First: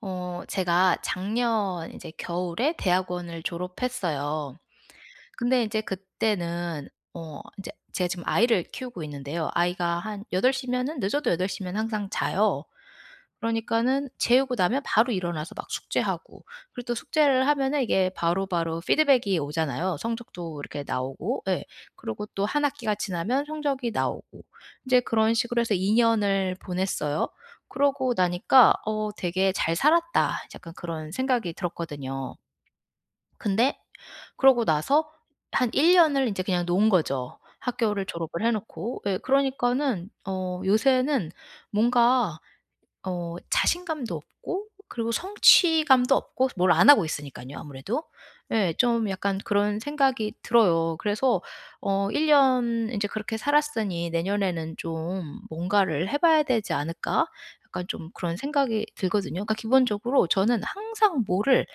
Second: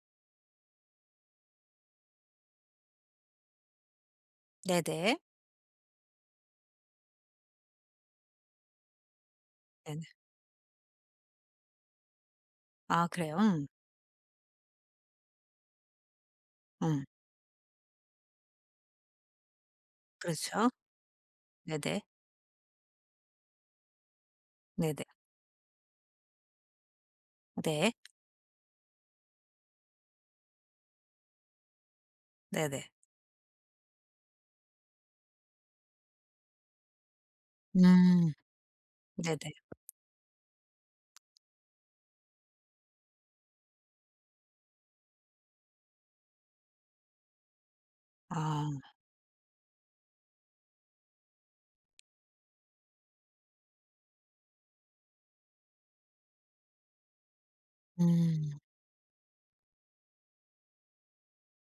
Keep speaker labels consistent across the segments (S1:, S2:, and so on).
S1: 제가 작년 이제 겨울에 대학원을 졸업했어요.
S2: 네네.
S1: 근데 이제 그때는 어제 제가 지금 아이를 키우고 있는데요. 아이가
S2: 네네.
S1: 한여덟시 면은 늦어도 여덟시면 항상 자요.
S2: 아, 그래요? 음.
S1: 그러니까는 재우고 나면 바로 일어나서 막 숙제하고 그리고 또
S2: 음.
S1: 숙제를 하면은 이게 바로바로 피드백이 오잖아요. 성적도
S2: 그렇죠.
S1: 이렇게 나오고 예.
S2: 네네.
S1: 그리고 또 한 학기가 지나면 성적이 나오고 이제
S2: 네네.
S1: 그런 식으로 해서 2 년을 보냈어요.
S2: 네.
S1: 그러고 나니까 되게 잘 살았다.' 약간 그런 생각이 들었거든요.
S2: 네네.
S1: 근데 그러고 나서 한 1 년을 인제 그냥 놓은 거죠. 학교를
S2: 음.
S1: 졸업을 해 놓고. 예,
S2: 네네.
S1: 그러니까는 요새는 뭔가 자신감도 없고 그리고 성취감도 없고 뭘 안 하고 있으니깐요 아무래도.
S2: 아.
S1: 예, 좀 약간 그런 생각이 들어요. 그래서 '일 년 인제 그렇게 살았으니 내년에는 좀 뭔가를 해 봐야 되지 않을까?' 약간 좀 그런
S2: 음.
S1: 생각이 들거든요. 그러니까 기본적으로 저는 항상 뭐를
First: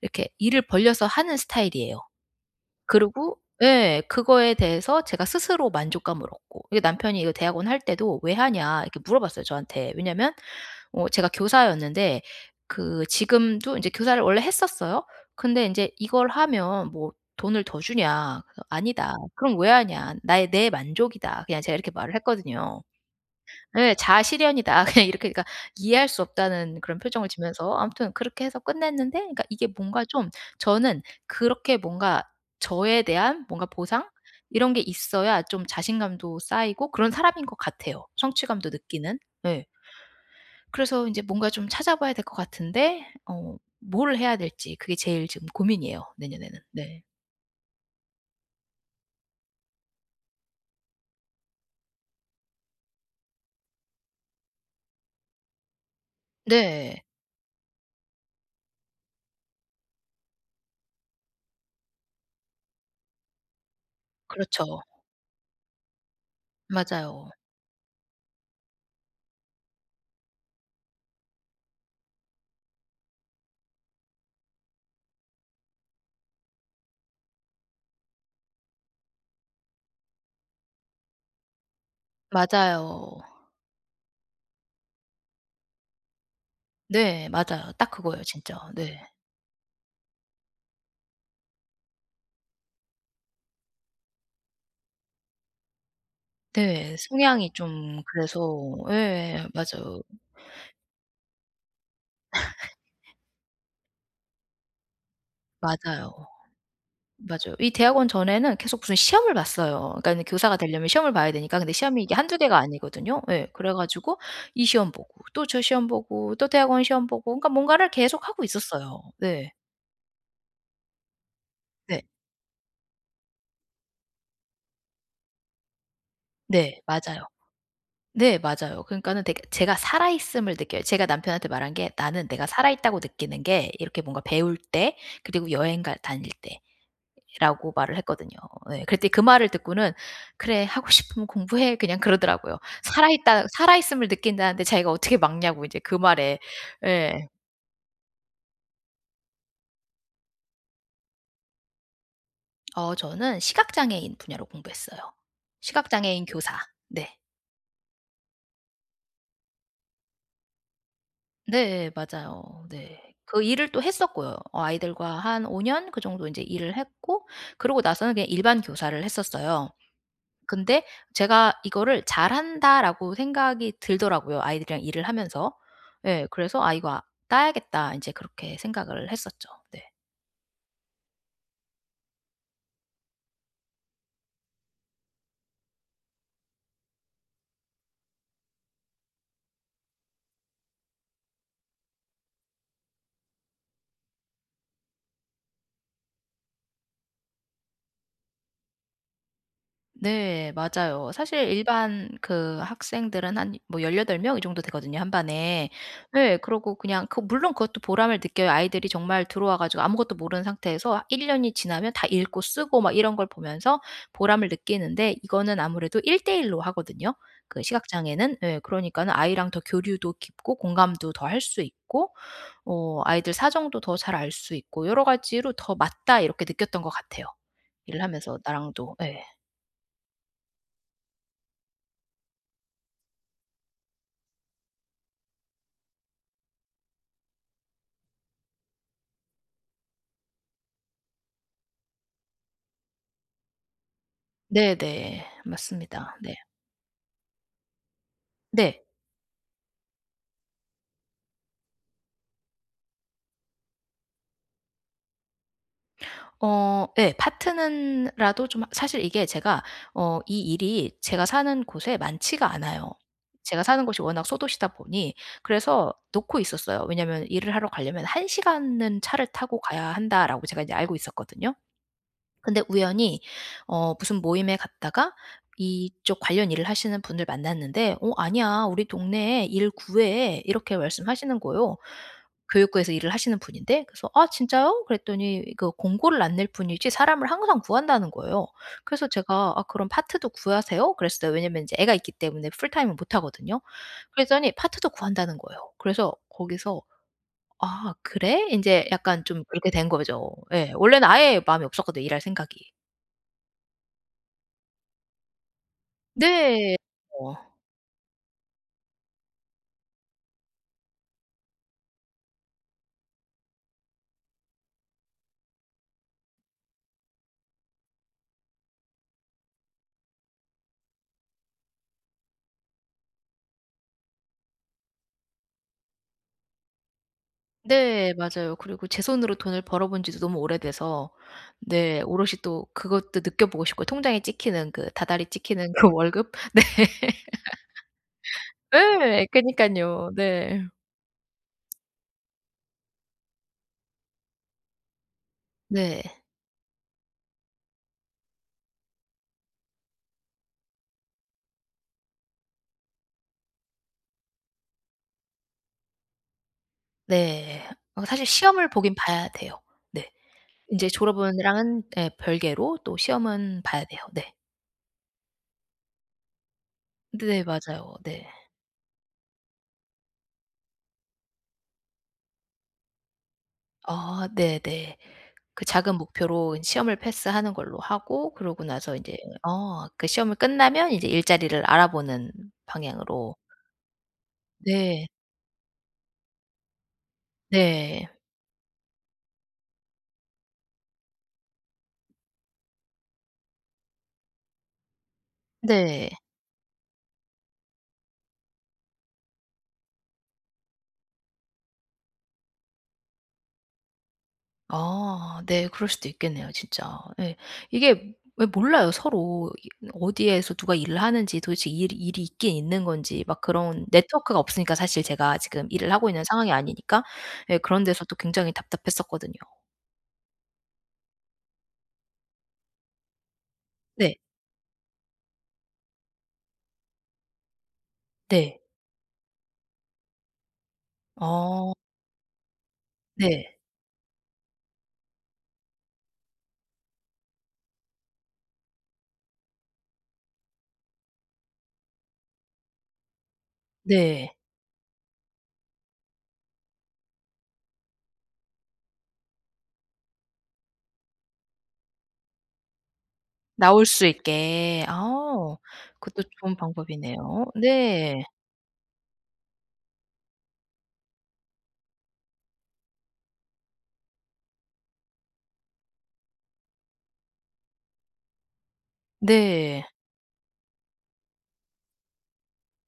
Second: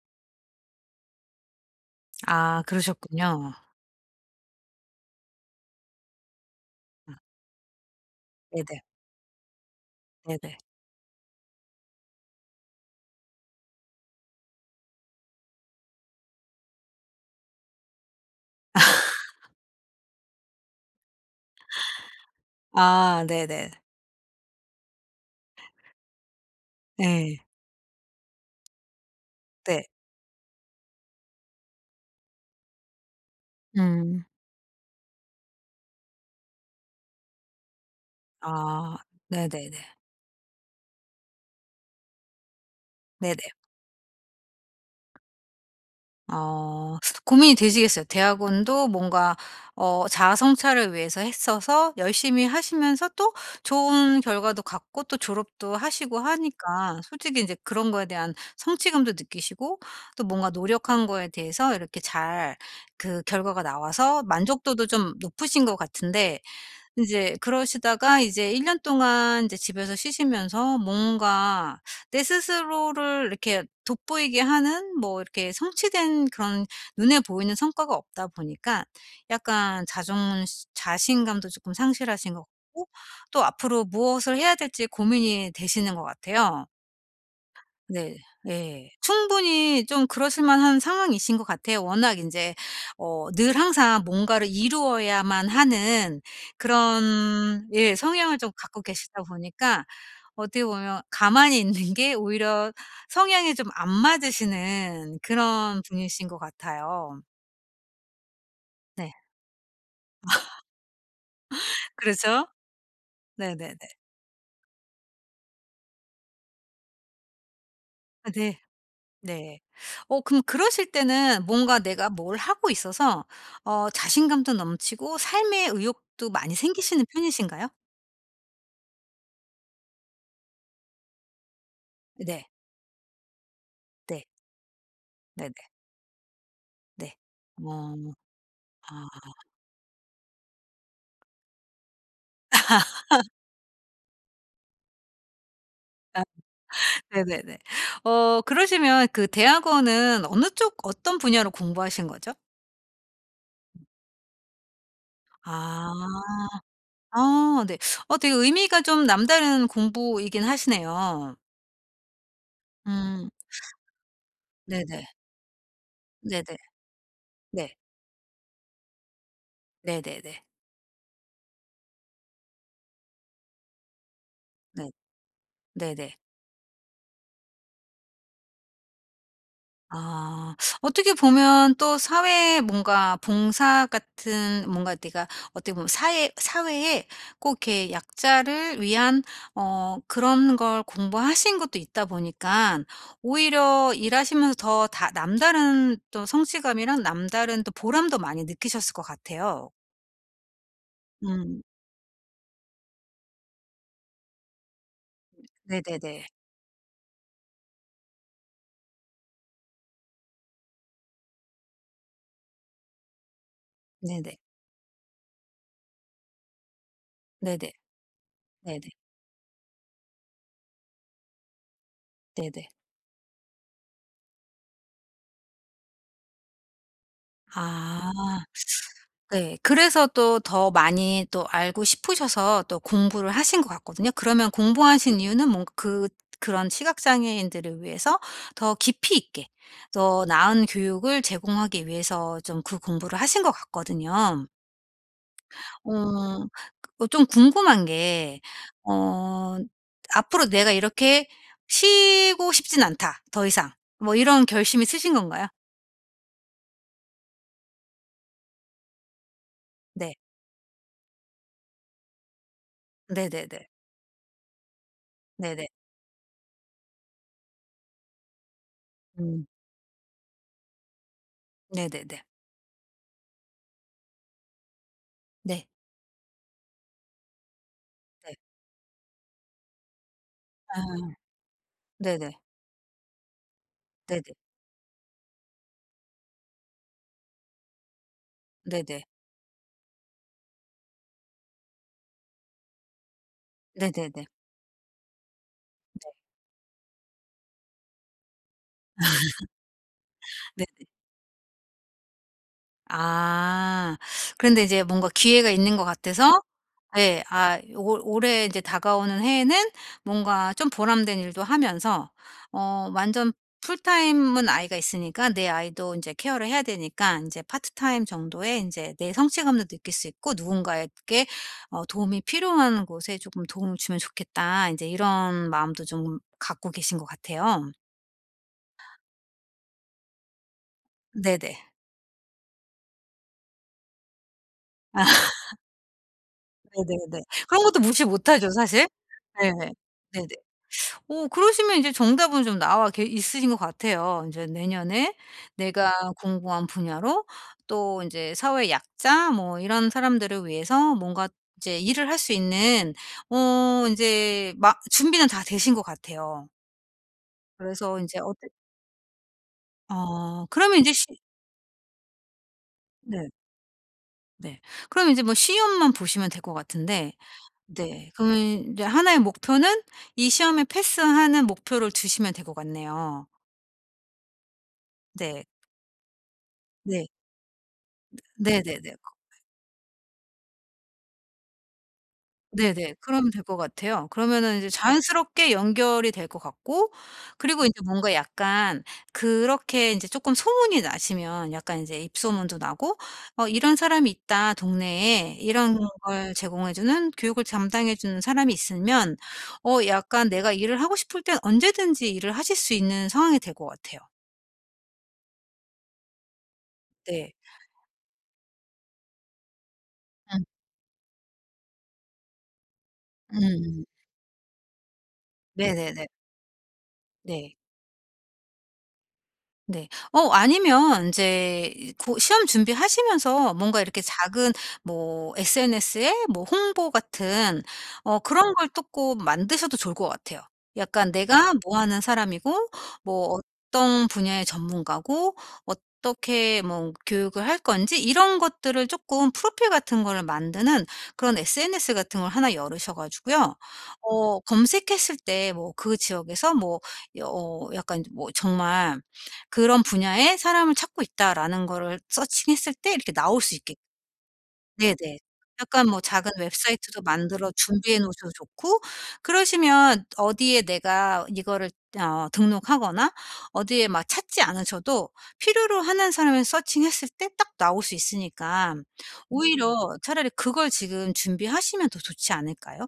S1: 이렇게 일을 벌려서 하는 스타일이에요.
S2: 아,
S1: 그리고
S2: 그러셨군요.
S1: 예, 그거에 대해서 제가 스스로 만족감을 얻고, 이게
S2: 아,
S1: 남편이 이거 대학원 할 때도 "왜
S2: 네네.
S1: 하냐?" 이렇게 물어봤어요, 저한테. 왜냐면
S2: 네네.
S1: 제가 교사였는데 그 지금도 인제 교사를 원래 했었어요. 근데 인제 "이걸 하면 뭐 돈을 더 주냐?" 그래서 "아니다." "그럼 왜 하냐?" "나의 내 만족이다." 그냥 제가 이렇게 말을 했거든요.
S2: 아, 네네.
S1: 예. 자아실현이다. 그냥 이렇게, 그러니까 이해할 수 없다는 그런 표정을
S2: 네
S1: 지면서 아무튼 그렇게 해서 끝냈는데, 그러니까 이게
S2: 네.
S1: 뭔가 좀 저는 그렇게 뭔가 저에 대한 뭔가 보상
S2: 음.
S1: 이런 게 있어야 좀 자신감도 쌓이고 그런 사람인 것 같아요, 성취감도
S2: 아.
S1: 느끼는. 예.
S2: 네네네.
S1: 그래서 인제 뭔가 좀 찾아봐야 될 것 같은데
S2: 네네.
S1: 뭘 해야 될지 그게 제일 지금 고민이에요, 내년에는.
S2: 어
S1: 네.
S2: 고민이 되시겠어요. 대학원도 뭔가 자아 성찰을 위해서 했어서 열심히 하시면서 또 좋은 결과도 갖고 또 졸업도 하시고 하니까
S1: 네.
S2: 솔직히 이제 그런 거에 대한 성취감도 느끼시고 또 뭔가 노력한 거에 대해서 이렇게 잘 그 결과가 나와서
S1: 그렇죠.
S2: 만족도도 좀 높으신 것 같은데
S1: 맞아요.
S2: 인제 그러시다가 이제 1년 동안 이제 집에서 쉬시면서 뭔가 내 스스로를 이렇게 돋보이게 하는 뭐 이렇게 성취된 그런 눈에 보이는 성과가 없다 보니까 약간 자존 자신감도 쪼끔 상실하신 것 같고
S1: 맞아요.
S2: 또 앞으로 무엇을 해야 될지 고민이 되시는 것 같아요.
S1: 네. 맞아요. 딱
S2: 네.
S1: 그거예요, 진짜.
S2: 예,
S1: 네.
S2: 충분히 좀 그러실 만한 상황이신 것 같아요. 워낙 인제 늘 항상 뭔가를 이루어야만 하는
S1: 네. 성향이
S2: 그런 예
S1: 좀
S2: 성향을
S1: 그래서
S2: 좀 갖고 계시다
S1: 예.
S2: 보니까
S1: 맞아요.
S2: 어떻게 보면 가만히 있는 게 오히려 성향에 좀 안 맞으시는 그런
S1: 맞아요.
S2: 분이신 것 같아요.
S1: 맞아요. 이 대학원 전에는 계속 무슨
S2: 네.
S1: 시험을 봤어요. 그러니까는 교사가 되려면 시험을 봐야 되니까. 근데 시험이 이게 한두
S2: 그렇죠?
S1: 개가 아니거든요. 예. 그래
S2: 네네네.
S1: 가지고 이 시험 보고 또 저 시험 보고 또 대학원 시험 보고, 그러니까 뭔가를 계속
S2: 아,
S1: 하고
S2: 네.
S1: 있었어요. 네.
S2: 네. 어, 그럼 그러실 때는 뭔가
S1: 네.
S2: 내가 뭘 하고 있어서 자신감도 넘치고 삶의 의욕도 많이
S1: 네.
S2: 생기시는
S1: 맞아요.
S2: 편이신가요?
S1: 네. 맞아요. 그러니까는 되게 제가 살아 있음을 느껴요. 제가 남편한테 말한 게 "나는
S2: 네.
S1: 내가 살아 있다고 느끼는 게 이렇게 뭔가
S2: 네.
S1: 배울 때
S2: 네
S1: 그리고
S2: 네.
S1: 여행 갈 다닐 때
S2: 네. 네.
S1: 라고
S2: 어.
S1: 말을 했거든요. 예.
S2: 아.
S1: 그랬더니 그 말을 듣고는 "그래, 하고 싶으면 공부해." 그냥 그러더라고요. 살아있다, 살아있음을 느낀다는데 자기가 어떻게 막냐고 이제 그
S2: 아,
S1: 말에. 예.
S2: 네네네. 어, 그러시면 그 대학원은 어느 쪽 어떤 분야로 공부하신 거죠?
S1: 저는 시각장애인 분야로 공부했어요. 시각장애인 교사.
S2: 아.
S1: 네.
S2: 아, 네. 어, 되게 의미가 좀 남다른 공부이긴 하시네요.
S1: 네 맞아요. 네.
S2: 음.
S1: 그 일을 또 했었고요.
S2: 네네.
S1: 아이들과 한 5년 그 정도 인제
S2: 네네.
S1: 일을 했고
S2: 네.
S1: 그러고 나서는 그냥 일반 교사를 했었어요.
S2: 네네네.
S1: 근데 제가 이거를 잘한다라고 생각이 들더라고요, 아이들이랑
S2: 네.
S1: 일을 하면서.
S2: 네네.
S1: 예. 그래서 '아, 이거 아 따야겠다.' 인제 그렇게 생각을 했었죠. 네.
S2: 아. 어떻게 보면 또 사회에 뭔가 봉사 같은 뭔가 내가 어떻게 보면 사회에 꼭 이렇게 약자를 위한 그런 걸 공부하신 것도 있다 보니까 오히려 일하시면서 더 다 남다른 또 성취감이랑 남다른 또 보람도 많이 느끼셨을 것 같아요.
S1: 네. 맞아요. 사실
S2: 음.
S1: 일반 그 학생들은 한 뭐 18명 이 정도 되거든요, 한 반에.
S2: 네네네.
S1: 네, 그러고 그냥 그, 물론 그것도 보람을 느껴요. 아이들이 정말 들어와 가지고 아무것도 모르는 상태에서 1 년이 지나면 다 읽고 쓰고 막 이런 걸 보면서
S2: 네네.
S1: 보람을 느끼는데, 이거는 아무래도 1대1 로 하거든요, 그
S2: 네네.
S1: 시각장애는. 네,
S2: 네네.
S1: 그러니까는 아이랑 더 교류도 깊고 공감도 더 할 수 있고
S2: 네네.
S1: 아이들 사정도 더 잘 알 수 있고 여러 가지로 더 맞다 이렇게 느꼈던 것 같아요. 일을
S2: 아.
S1: 하면서 나랑도. 네.
S2: 네. 그래서 또 더 많이 또 알고 싶으셔서 또 공부를 하신 것 같거든요. 그러면 공부하신 이유는 뭔가 그 그런 시각장애인들을 위해서 더 깊이 있게 더 나은 교육을 제공하기 위해서 좀 그 공부를 하신 것 같거든요.
S1: 네네. 맞습니다. 네.
S2: 어 어, 좀 궁금한 게
S1: 네.
S2: 어, '앞으로 내가 이렇게 쉬고 싶진 않다. 더 이상.' 뭐 이런 결심이 있으신 건가요?
S1: 예. 파트는 라도 좀 사실 이게 제가
S2: 네.
S1: 이 일이 제가 사는 곳에 많지가 않아요. 제가
S2: 네네네.
S1: 사는 곳이 워낙 소도시다 보니
S2: 네네.
S1: 그래서 놓고 있었어요. 왜냐면 일을 하러 가려면 1 시간은 차를
S2: 음.
S1: 타고 가야 한다라고 제가 이제 알고 있었거든요.
S2: 네네네.
S1: 근데 우연히 무슨 모임에 갔다가
S2: 네.
S1: 이쪽 관련 일을 하시는 분을 만났는데 "어
S2: 네.
S1: 아니야. 우리 동네에 일 구해." 이렇게
S2: 아.
S1: 말씀하시는 거예요.
S2: 네네.
S1: 교육부에서 일을 하시는 분인데, 그래서 "아
S2: 네네.
S1: 진짜요?" 그랬더니, 그 공고를 안 낼 뿐이지 사람을 항상 구한다는 거예요.
S2: 네네.
S1: 그래서 제가 "아 그럼 파트도 구하세요?" 그랬어요. 왜냐면 이제 애가 있기 때문에 풀타임은 못 하거든요.
S2: 네네네.
S1: 그랬더니 파트도 구한다는 거예요. 그래서 거기서 '아 그래?' 이제 약간 좀 그렇게 된 거죠.
S2: 네.
S1: 예. 원래는 아예 마음이 없었거든요, 일할 생각이.
S2: 아. 그런데 이제 뭔가 기회가 있는 것 같아서
S1: 네.
S2: 예.
S1: 어.
S2: 아, 올 올해 이제 다가오는 해에는 뭔가 좀 보람된 일도 하면서 어 완전 풀타임은 아이가 있으니까 내 아이도 인제 케어를 해야 되니까 인제 파트타임 정도의 인제 내 성취감도 느낄 수 있고 '누군가에게 도움이 필요한 곳에 쪼끔 도움을 주면 좋겠다.' 인제 이런 마음도 좀 갖고 계신 것 같아요.
S1: 네 맞아요. 그리고 제 손으로 돈을 벌어 본 지도 너무 오래돼서
S2: 네네.
S1: 네 오롯이 또 그것도 느껴보고 싶고, 통장에 찍히는, 그 다달이 찍히는 그 월급. 네.
S2: 네네네. 그런 것도 무시 못하죠 사실.
S1: 예
S2: 네.
S1: 그니깐요.
S2: 네네.
S1: 네.
S2: 어, 그러시면 이제 정답은 좀 나와 계 있으신 것 같아요. 인제 내년에 내가
S1: 네.
S2: 공부한 분야로 또 인제 사회 약자 뭐 이런 사람들을 위해서 뭔가 이제 일을 할 수 있는 인제 막 준비는 다 되신 것 같아요.
S1: 네.
S2: 그래서 인제
S1: 사실
S2: 어떻
S1: 시험을 보긴 봐야 돼요. 네.
S2: 어, 그러면
S1: 인제
S2: 인제 시
S1: 졸업은랑은 예 별개로 또
S2: 네.
S1: 시험은 봐야 돼요. 네.
S2: 네. 그럼 인제 뭐 시험만 보시면 될 것 같은데
S1: 네 맞아요.
S2: 네.
S1: 네.
S2: 그러면 이제 하나의 목표는 이 시험에 패스하는 목표를 두시면 될 것 같네요.
S1: 아 네네.
S2: 네.
S1: 그 작은 목표로 시험을
S2: 네.
S1: 패스하는 걸로 하고, 그러고
S2: 네네네.
S1: 나서
S2: 그
S1: 인제 그 시험을 끝나면 이제 일자리를 알아보는
S2: 네네. 그러면
S1: 방향으로.
S2: 될 것 같아요. 그러면은 이제
S1: 네.
S2: 자연스럽게 연결이 될 것 같고 그리고 인제
S1: 네.
S2: 뭔가 약간 그렇게 인제 쪼끔 소문이 나시면 약간 인제 입소문도 나고 '어, 이런 사람이 있다. 동네에 이런
S1: 네.
S2: 걸 제공해 주는 교육을 담당해 주는 사람이 있으면 어, 약간 내가 일을 하고 싶을 땐 언제든지 일을 하실 수 있는 상황이 될 것 같아요.'
S1: 아 네. 그럴 수도 있겠네요 진짜.
S2: 네.
S1: 예. 이게 왜 몰라요 서로. 이
S2: 음.
S1: 어디에서 누가 일을 하는지, 도대체 일 일이 있긴 있는 건지 막,
S2: 음
S1: 그런 네트워크가 없으니까 사실 제가 지금 일을
S2: 네네네.
S1: 하고 있는 상황이 아니니까
S2: 네.
S1: 예 그런 데서 또 굉장히 답답했었거든요.
S2: 네. 어, 아니면 이제 고 시험 준비하시면서 뭔가 이렇게
S1: 네.
S2: 작은 뭐 SNS에 뭐 홍보 같은 그런
S1: 네.
S2: 걸 또 꼭 만드셔도 좋을 것 같아요. 약간 내가
S1: 어
S2: 뭐 하는 사람이고 뭐
S1: 네.
S2: 어떤 분야의 전문가고 어떻게 뭐 교육을 할 건지 이런 것들을 조금 프로필 같은 거를 만드는 그런 SNS 같은 걸 하나 열으셔 가지고요.
S1: 네.
S2: 어, 검색했을 때 뭐 그 지역에서 뭐 약간 뭐 정말 그런 분야의 사람을 찾고 있다라는 거를 서칭했을 때 이렇게 나올 수 있게
S1: 나올 수 있게.
S2: 네네.
S1: 아
S2: 약간 뭐
S1: 그것도
S2: 작은
S1: 좋은
S2: 웹사이트도
S1: 방법이네요.
S2: 만들어 준비해
S1: 네.
S2: 놓으셔도 좋고 그러시면 어디에 내가 이거를 등록하거나 어디에 막 찾지 않으셔도 필요로 하는 사람을 서칭했을 때 딱 나올 수 있으니까 오히려
S1: 네.
S2: 차라리 그걸 지금 준비하시면 더 좋지 않을까요?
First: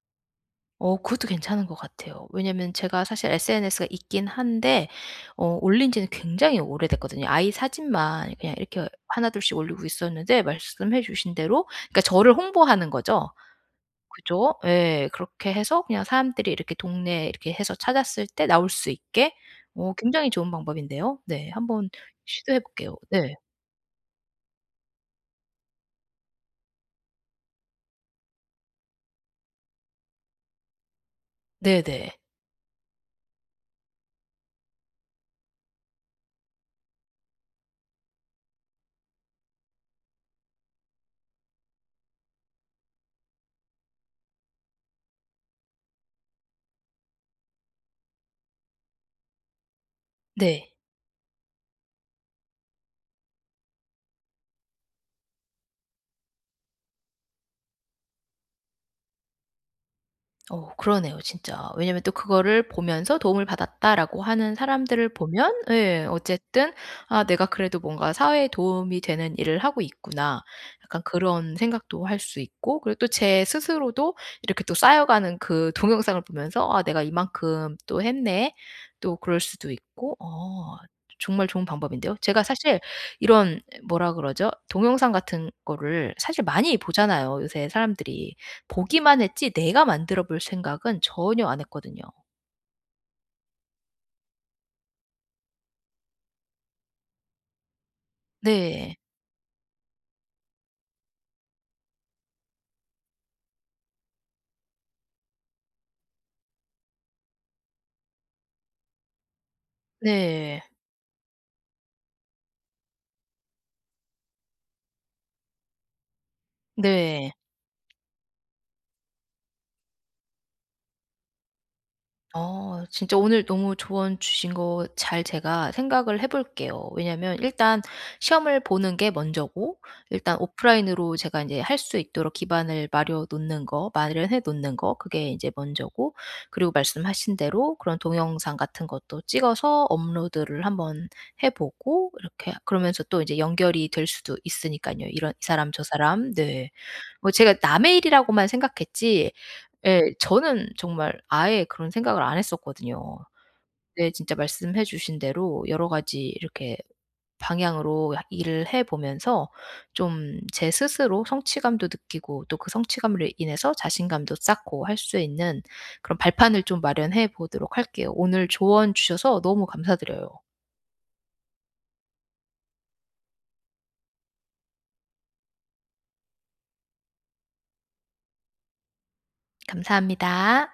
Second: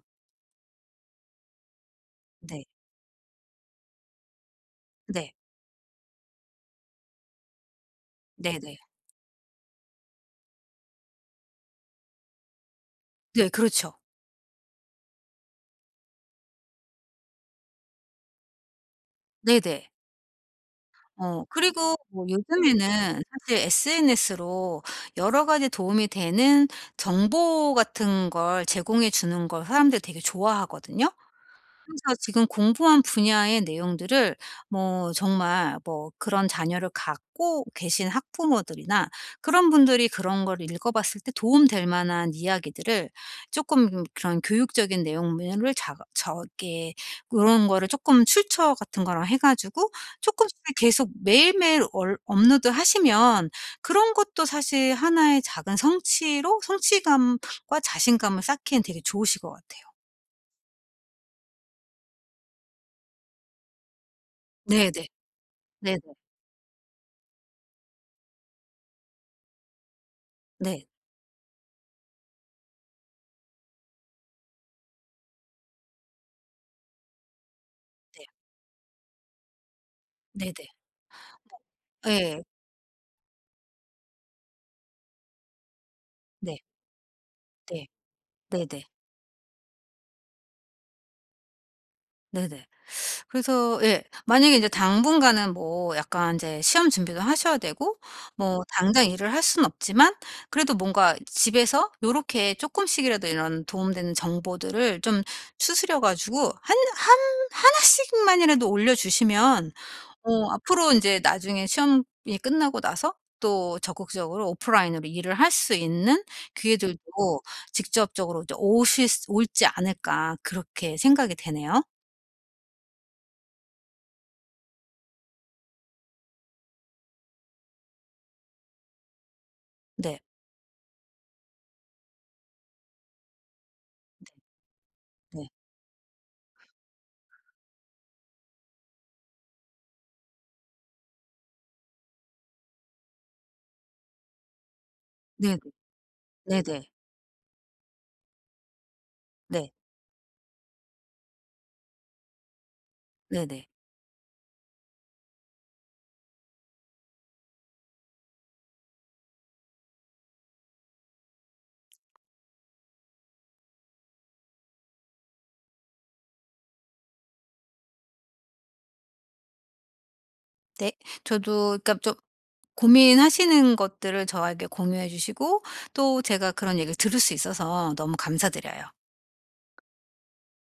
S1: 그것도 괜찮은 것 같아요.
S2: 네.
S1: 왜냐면 제가 사실 SNS가 있긴 한데
S2: 네.
S1: 올린 지는 굉장히 오래됐거든요. 아이 사진만 그냥
S2: 네네.
S1: 이렇게 하나둘씩 올리고 있었는데, 말씀해 주신 대로 그러니까 저를 홍보하는 거죠.
S2: 네, 그렇죠.
S1: 그죠? 예. 그렇게 해서 그냥 사람들이 이렇게 동네에 이렇게 해서 찾았을 때 나올 수 있게
S2: 네네.
S1: 굉장히 좋은 방법인데요.
S2: 어,
S1: 네. 한번
S2: 그리고 뭐
S1: 시도해
S2: 요즘에는
S1: 볼게요. 네.
S2: 사실 SNS로 여러 가지 도움이 되는 정보 같은 걸 제공해 주는 걸 사람들이 되게 좋아하거든요.
S1: 네네. 네.
S2: 그래서 지금 공부한 분야의 내용들을 뭐 정말 뭐 그런 자녀를 갖고 계신 학부모들이나 그런 분들이 그런 걸 읽어 봤을 때 도움 될 만한 이야기들을 조금 그런 교육적인 내용을 자 저게 그런 거를 조금 출처 같은 거랑 해 가지고 조금씩
S1: 네.
S2: 계속 매일매일 얼 업로드하시면 그런 것도 사실 하나의 작은 성취로 성취감과 자신감을 쌓기엔 되게 좋으실 것 같아요.
S1: 어 그러네요 진짜. 왜냐면 또 그거를 보면서 도움을 받았다라고 하는
S2: 네네.
S1: 사람들을 보면
S2: 네네.
S1: 예 어쨌든 '아 내가 그래도 뭔가 사회에 도움이 되는 일을 하고 있구나.'
S2: 네.
S1: 약간 그런 생각도 할 수 있고, 그리고 또 제 스스로도 이렇게 또 쌓여가는 그 동영상을 보면서 '아 내가 이만큼 또
S2: 네.
S1: 했네.' 또 그럴 수도 있고
S2: 네네.
S1: 정말 좋은 방법인데요.
S2: 예.
S1: 제가 사실 이런 뭐라 그러죠? 동영상 같은 거를 사실
S2: 네.
S1: 많이 보잖아요 요새
S2: 네.
S1: 사람들이.
S2: 네네.
S1: 보기만 했지 내가 만들어 볼 생각은 전혀 안 했거든요.
S2: 네네. 그래서 예 만약에 인제 당분간은 뭐 약간 인제 시험 준비도 하셔야 되고 뭐
S1: 네.
S2: 당장 일을 할 수는 없지만 그래도 뭔가 집에서 요렇게 쪼끔씩이라도 이런 도움되는 정보들을 좀 추스려 가지고 한 하나씩만이라도 올려주시면 어,
S1: 네.
S2: 앞으로 인제 나중에 시험이 끝나고 나서 또 적극적으로 오프라인으로 일을 할 수 있는 기회들도
S1: 네.
S2: 직접적으로 이제 오실 수 올지 않을까 그렇게 생각이 되네요.
S1: 진짜 오늘 너무 조언 주신 거 잘 제가 생각을 해 볼게요. 왜냐면 일단 시험을 보는 게 먼저고,
S2: 네.
S1: 일단 오프라인으로 제가 이제 할 수 있도록 기반을 마련 놓는 거, 마련해 놓는 거 그게 이
S2: 네.
S1: 제 먼저고, 그리고 말씀하신 대로 그런 동영상 같은 것도 찍어서 업로드를 한번 해 보고, 이렇게 그러면서 또 이제 연결이 될 수도 있으니까요, 이런 이
S2: 네.
S1: 사람 저 사람.
S2: 네네.
S1: 네.
S2: 네네.
S1: 뭐 제가 남의 일이라고만 생각했지
S2: 네.
S1: 예. 저는 정말 아예 그런 생각을 안 했었거든요.
S2: 네네. 네.
S1: 근데 진짜 말씀해 주신 대로 여러 가지 이렇게 방향으로 일을 해 보면서 좀 제 스스로 성취감도 느끼고, 또 그 성취감으로 인해서 자신감도 쌓고 할 수 있는 그런 발판을 좀 마련해 보도록 할게요. 오늘 조언 주셔서 너무 감사드려요.
S2: 네. 저도 그러니까 좀 고민하시는 것들을 저에게 공유해 주시고 또 제가 그런 얘기를 들을 수 있어서 너무 감사드려요.
S1: 감사합니다.